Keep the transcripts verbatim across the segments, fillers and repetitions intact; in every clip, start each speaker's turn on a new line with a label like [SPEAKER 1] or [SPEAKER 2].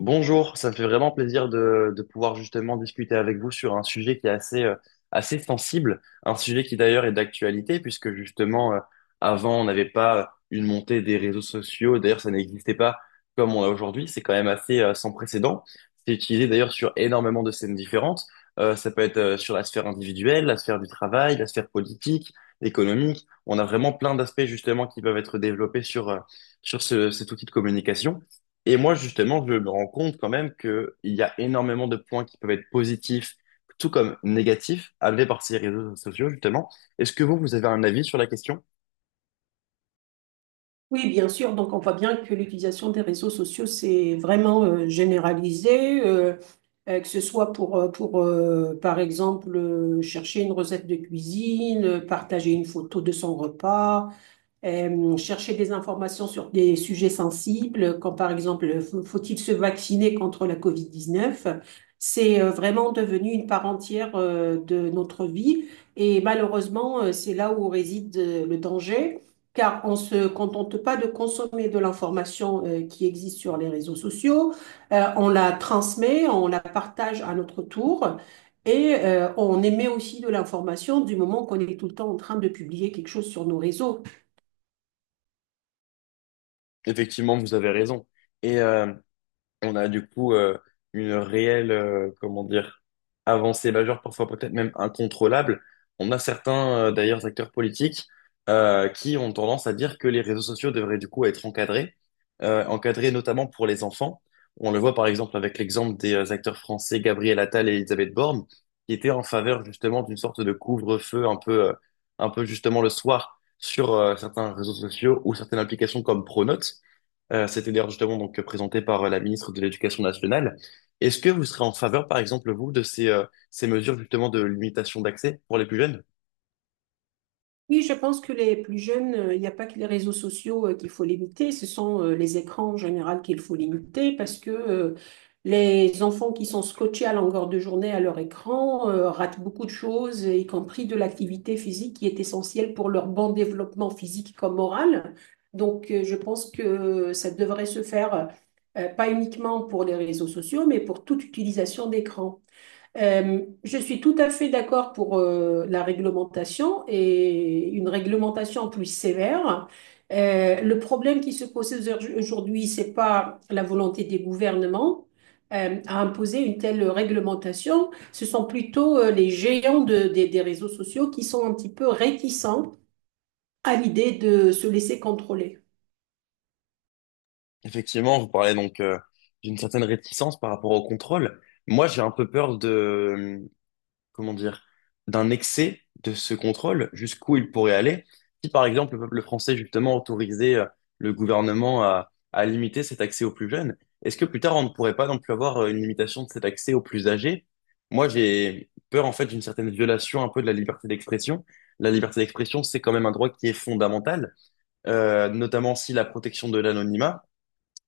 [SPEAKER 1] Bonjour, ça me fait vraiment plaisir de, de pouvoir justement discuter avec vous sur un sujet qui est assez, euh, assez sensible, un sujet qui d'ailleurs est d'actualité, puisque justement, euh, avant, on n'avait pas euh, une montée des réseaux sociaux, d'ailleurs, ça n'existait pas comme on l'a aujourd'hui, c'est quand même assez, euh, sans précédent. C'est utilisé d'ailleurs sur énormément de scènes différentes. Euh, ça peut être, euh, sur la sphère individuelle, la sphère du travail, la sphère politique, économique. On a vraiment plein d'aspects justement qui peuvent être développés sur, euh, sur ce- cet outil de communication. Et moi, justement, je me rends compte quand même que il y a énormément de points qui peuvent être positifs, tout comme négatifs, amenés par ces réseaux sociaux, justement. Est-ce que vous, vous avez un avis sur la question?
[SPEAKER 2] Oui, bien sûr. Donc, on voit bien que l'utilisation des réseaux sociaux, c'est vraiment euh, généralisé, euh, euh, que ce soit pour, euh, pour euh, par exemple, euh, chercher une recette de cuisine, euh, partager une photo de son repas, euh, chercher des informations sur des sujets sensibles, comme par exemple, faut-il se vacciner contre la COVID dix-neuf? C'est euh, vraiment devenu une part entière euh, de notre vie et malheureusement, euh, c'est là où réside euh, le danger, car on se contente pas de consommer de l'information euh, qui existe sur les réseaux sociaux. Euh, on la transmet, on la partage à notre tour. Et euh, on émet aussi de l'information du moment qu'on est tout le temps en train de publier quelque chose sur nos réseaux.
[SPEAKER 1] Effectivement, vous avez raison. Et euh, on a du coup euh, une réelle, euh, comment dire, avancée majeure, parfois peut-être même incontrôlable. On a certains, euh, d'ailleurs, acteurs politiques euh, qui ont tendance à dire que les réseaux sociaux devraient du coup être encadrés, euh, encadrés notamment pour les enfants. On le voit par exemple avec l'exemple des euh, acteurs français Gabriel Attal et Elisabeth Borne, qui étaient en faveur justement d'une sorte de couvre-feu un peu, euh, un peu justement le soir sur euh, certains réseaux sociaux ou certaines applications comme Pronote. Euh, c'était d'ailleurs justement donc présenté par euh, la ministre de l'Éducation nationale. Est-ce que vous serez en faveur, par exemple, vous, de ces, euh, ces mesures justement de limitation d'accès pour les plus jeunes?
[SPEAKER 2] Oui, je pense que les plus jeunes, euh, il n'y a pas que les réseaux sociaux euh, qu'il faut limiter, ce sont euh, les écrans en général qu'il faut limiter parce que euh, les enfants qui sont scotchés à longueur de journée à leur écran euh, ratent beaucoup de choses, y compris de l'activité physique qui est essentielle pour leur bon développement physique comme moral. Donc, euh, je pense que ça devrait se faire euh, pas uniquement pour les réseaux sociaux, mais pour toute utilisation d'écran. Euh, je suis tout à fait d'accord pour euh, la réglementation et une réglementation plus sévère. Euh, le problème qui se pose aujourd'hui, c'est pas la volonté des gouvernements euh, à imposer une telle réglementation. Ce sont plutôt euh, les géants de- des des réseaux sociaux qui sont un petit peu réticents à l'idée de se laisser contrôler.
[SPEAKER 1] Effectivement, vous parlez donc euh, d'une certaine réticence par rapport au contrôle. Moi, j'ai un peu peur de, comment dire, d'un excès de ce contrôle, jusqu'où il pourrait aller, si par exemple le peuple français justement autorisait euh, le gouvernement à, à limiter cet accès aux plus jeunes, est-ce que plus tard on ne pourrait pas non plus avoir euh, une limitation de cet accès aux plus âgés? Moi j'ai peur en fait d'une certaine violation un peu de la liberté d'expression. La liberté d'expression, c'est quand même un droit qui est fondamental, euh, notamment si la protection de l'anonymat.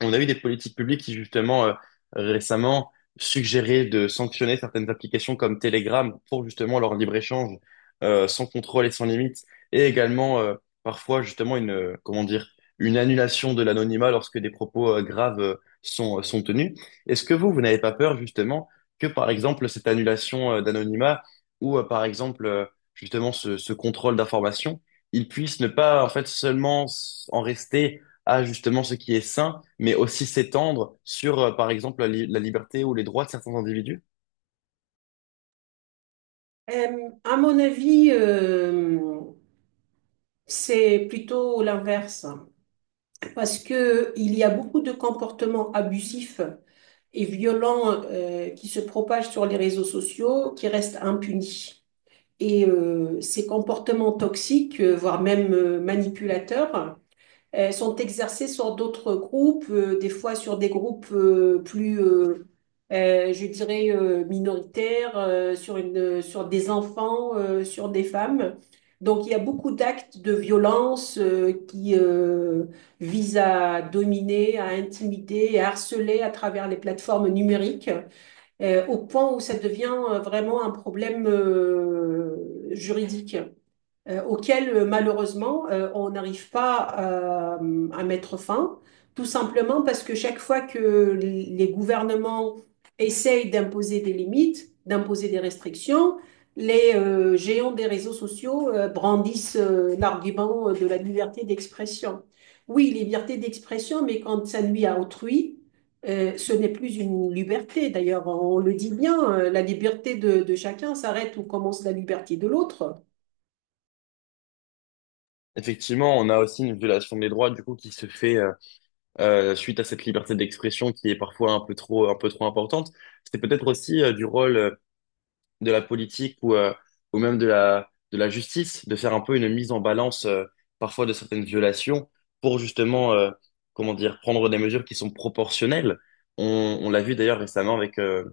[SPEAKER 1] On a eu des politiques publiques qui, justement, euh, récemment, suggéraient de sanctionner certaines applications comme Telegram pour, justement, leur libre-échange euh, sans contrôle et sans limite. Et également, euh, parfois, justement, une, euh, comment dire, une annulation de l'anonymat lorsque des propos euh, graves euh, sont, euh, sont tenus. Est-ce que vous, vous n'avez pas peur, justement, que, par exemple, cette annulation euh, d'anonymat ou, euh, par exemple, euh, justement, ce, ce contrôle d'information, il puisse ne pas, en fait, seulement s- en rester à justement ce qui est sain, mais aussi s'étendre sur, euh, par exemple, la, li- la liberté ou les droits de certains individus.
[SPEAKER 2] Euh, à mon avis, euh, c'est plutôt l'inverse, parce que il y a beaucoup de comportements abusifs et violents euh, qui se propagent sur les réseaux sociaux, qui restent impunis. Et euh, ces comportements toxiques, euh, voire même euh, manipulateurs, euh, sont exercés sur d'autres groupes, euh, des fois sur des groupes euh, plus, euh, euh, je dirais, euh, minoritaires, euh, sur une, euh, sur des enfants, euh, sur des femmes. Donc il y a beaucoup d'actes de violence euh, qui euh, visent à dominer, à intimider, à harceler à travers les plateformes numériques euh, au point où ça devient euh, vraiment un problème euh, juridique euh, auxquelles euh, malheureusement euh, on n'arrive pas euh, à mettre fin, tout simplement parce que chaque fois que les gouvernements essayent d'imposer des limites, d'imposer des restrictions, les euh, géants des réseaux sociaux euh, brandissent euh, l'argument euh, de la liberté d'expression. Oui, liberté d'expression, mais quand ça nuit à autrui, euh, ce n'est plus une liberté. D'ailleurs, on le dit bien, euh, la liberté de de chacun s'arrête où commence la liberté de l'autre.
[SPEAKER 1] Effectivement, on a aussi une violation des droits du coup qui se fait euh, euh, suite à cette liberté d'expression qui est parfois un peu trop, un peu trop importante. C'est peut-être aussi euh, du rôle euh, de la politique ou, euh, ou même de la, de la justice de faire un peu une mise en balance euh, parfois de certaines violations pour justement, euh, comment dire, prendre des mesures qui sont proportionnelles. On, on l'a vu d'ailleurs récemment avec euh,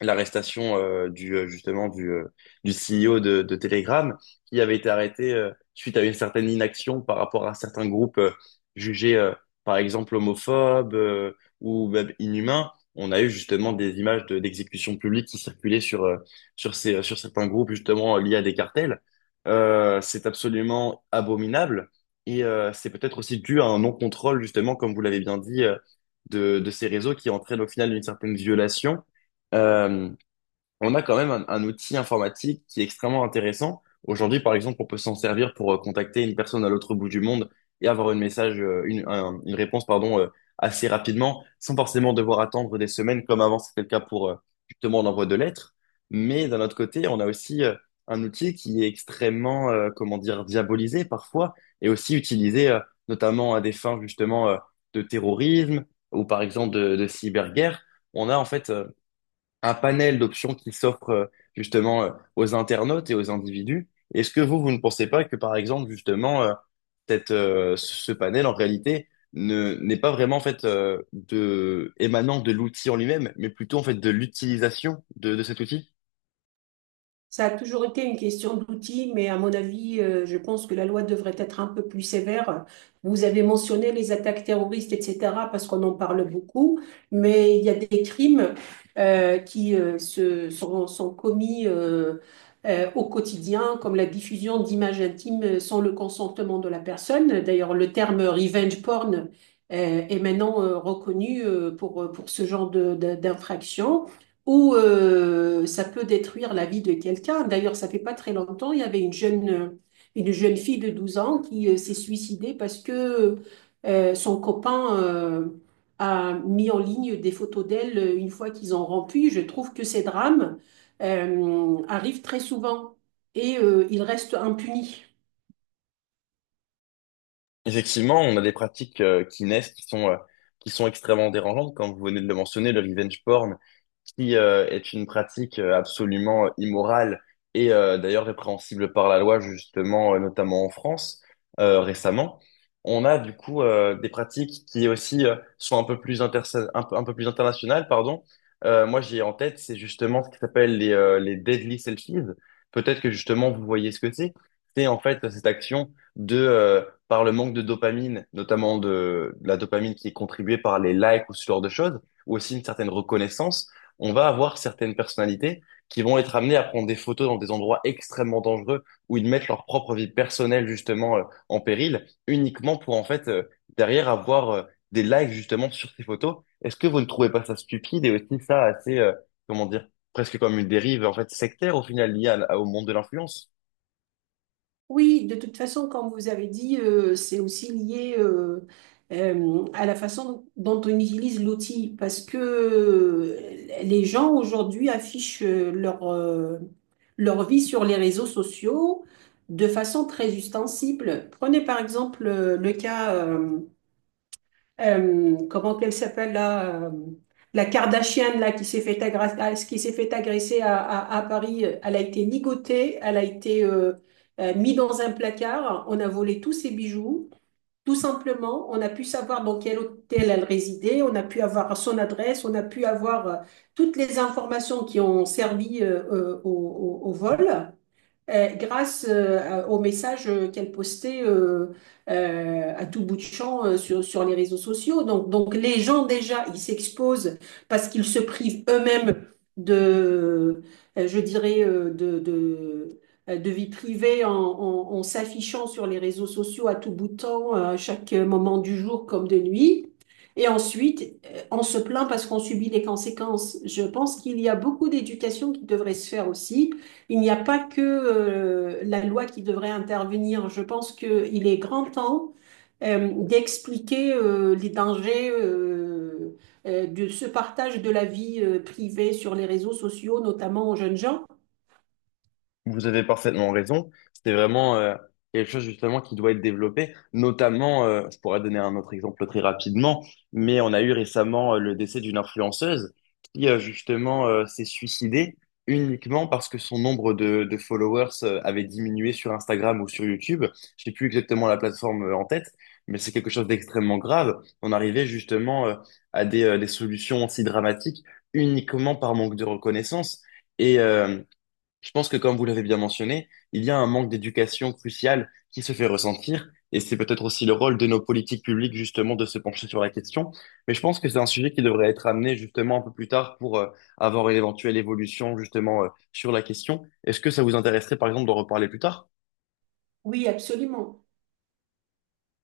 [SPEAKER 1] l'arrestation euh, du euh, justement du euh, du C E O de, de Telegram qui avait été arrêté euh, suite à une certaine inaction par rapport à certains groupes euh, jugés euh, par exemple homophobes euh, ou même inhumains. On a eu justement des images de, d'exécutions publiques qui circulaient sur euh, sur ces euh, sur certains groupes justement liés à des cartels. Euh, c'est absolument abominable et euh, c'est peut-être aussi dû à un non-contrôle justement comme vous l'avez bien dit euh, de de ces réseaux qui entraînent au final une certaine violation. Euh, on a quand même un, un outil informatique qui est extrêmement intéressant. Aujourd'hui, par exemple, on peut s'en servir pour euh, contacter une personne à l'autre bout du monde et avoir une message, euh, une, un- une réponse, pardon, euh, assez rapidement, sans forcément devoir attendre des semaines comme avant c'était le cas pour euh, justement l'envoi de lettres. Mais d'un autre côté, on a aussi euh, un outil qui est extrêmement, euh, comment dire, diabolisé parfois et aussi utilisé euh, notamment à des fins justement euh, de terrorisme ou par exemple de, de cyberguerre. On a en fait euh, un panel d'options qui s'offre euh, justement euh, aux internautes et aux individus. Est-ce que vous, vous ne pensez pas que, par exemple, justement, euh, cette, euh, ce panel, en réalité, ne, n'est pas vraiment en fait euh, de, émanant de l'outil en lui-même, mais plutôt en fait de l'utilisation de, de cet outil?
[SPEAKER 2] Ça a toujours été une question d'outils, mais à mon avis, euh, je pense que la loi devrait être un peu plus sévère. Vous avez mentionné les attaques terroristes, et cetera, parce qu'on en parle beaucoup, mais il y a des crimes euh, qui euh, se, sont, sont commis euh, euh, au quotidien, comme la diffusion d'images intimes sans le consentement de la personne. D'ailleurs, le terme revenge porn euh, est maintenant euh, reconnu euh, pour, pour ce genre de, de- d'infraction ou euh, ça peut détruire la vie de quelqu'un. D'ailleurs, ça fait pas très longtemps, il y avait une jeune, une jeune fille de douze ans qui euh, s'est suicidée parce que euh, son copain euh, a mis en ligne des photos d'elle euh, une fois qu'ils ont rompu. Je trouve que ces drames euh, arrivent très souvent et euh, ils restent impunis.
[SPEAKER 1] Effectivement, on a des pratiques euh, qui naissent, qui sont, euh, qui sont extrêmement dérangeantes, comme vous venez de le mentionner, le revenge porn, qui euh, est une pratique euh, absolument euh, immorale et euh, d'ailleurs répréhensible par la loi, justement, euh, notamment en France, euh, récemment. On a du coup euh, des pratiques qui aussi euh, sont un peu plus interse- un peu, un peu plus internationales, pardon. Euh, moi, j'ai en tête, c'est justement ce qui s'appelle les, euh, les deadly selfies. Peut-être que justement vous voyez ce que c'est. C'est en fait cette action de euh, par le manque de dopamine, notamment de, de la dopamine qui est contribuée par les likes ou ce genre de choses, ou aussi une certaine reconnaissance, on va avoir certaines personnalités qui vont être amenées à prendre des photos dans des endroits extrêmement dangereux où ils mettent leur propre vie personnelle justement euh, en péril, uniquement pour en fait euh, derrière avoir euh, des likes justement sur ces photos. Est-ce que vous ne trouvez pas ça stupide et aussi ça assez, euh, comment dire, presque comme une dérive en fait sectaire au final liée à- au monde de l'influence?
[SPEAKER 2] Oui, de toute façon, comme vous avez dit, euh, c'est aussi lié euh, euh, à la façon dont on utilise l'outil, parce que euh, les gens aujourd'hui affichent euh, leur, euh, leur vie sur les réseaux sociaux de façon très ostensible. Prenez par exemple euh, le cas euh, euh, comment qu'elle s'appelle là, euh, la Kardashian là qui s'est fait agresser, ah, qui s'est fait agresser à, à- à Paris, euh, elle a été nigotée, elle a été euh, euh, mise dans un placard, on a volé tous ses bijoux. Tout simplement, on a pu savoir dans quel hôtel elle résidait, on a pu avoir son adresse, on a pu avoir euh, toutes les informations qui ont servi euh, euh, au, au- au vol euh, grâce euh, aux messages euh, qu'elle postait euh, euh, à tout bout de champ euh, sur, sur les réseaux sociaux. Donc, donc les gens déjà, ils s'exposent parce qu'ils se privent eux-mêmes de, euh, je dirais, euh, de, de, euh, de vie privée en, en- en s'affichant sur les réseaux sociaux à tout bout de temps, euh, à chaque moment du jour comme de nuit. Et ensuite, euh, on se plaint parce qu'on subit les conséquences. Je pense qu'il y a beaucoup d'éducation qui devrait se faire aussi. Il n'y a pas que euh, la loi qui devrait intervenir. Je pense qu'il est grand temps euh, d'expliquer euh, les dangers euh, euh, de ce partage de la vie euh, privée sur les réseaux sociaux, notamment aux jeunes gens.
[SPEAKER 1] Vous avez parfaitement raison. C'est vraiment euh, quelque chose justement qui doit être développé. Notamment, euh, je pourrais donner un autre exemple très rapidement, mais on a eu récemment euh, le décès d'une influenceuse qui euh, justement euh, s'est suicidée uniquement parce que son nombre de, de followers euh, avait diminué sur Instagram ou sur YouTube. Je sais plus exactement la plateforme euh, en tête, mais c'est quelque chose d'extrêmement grave. On arrivait justement euh, à des, euh, des solutions si dramatiques uniquement par manque de reconnaissance. Et, euh, je pense que comme vous l'avez bien mentionné, il y a un manque d'éducation crucial qui se fait ressentir, et c'est peut-être aussi le rôle de nos politiques publiques justement de se pencher sur la question. Mais je pense que c'est un sujet qui devrait être amené justement un peu plus tard pour euh, avoir une éventuelle évolution justement euh, sur la question. Est-ce que ça vous intéresserait par exemple d'en reparler plus tard?
[SPEAKER 2] Oui, absolument.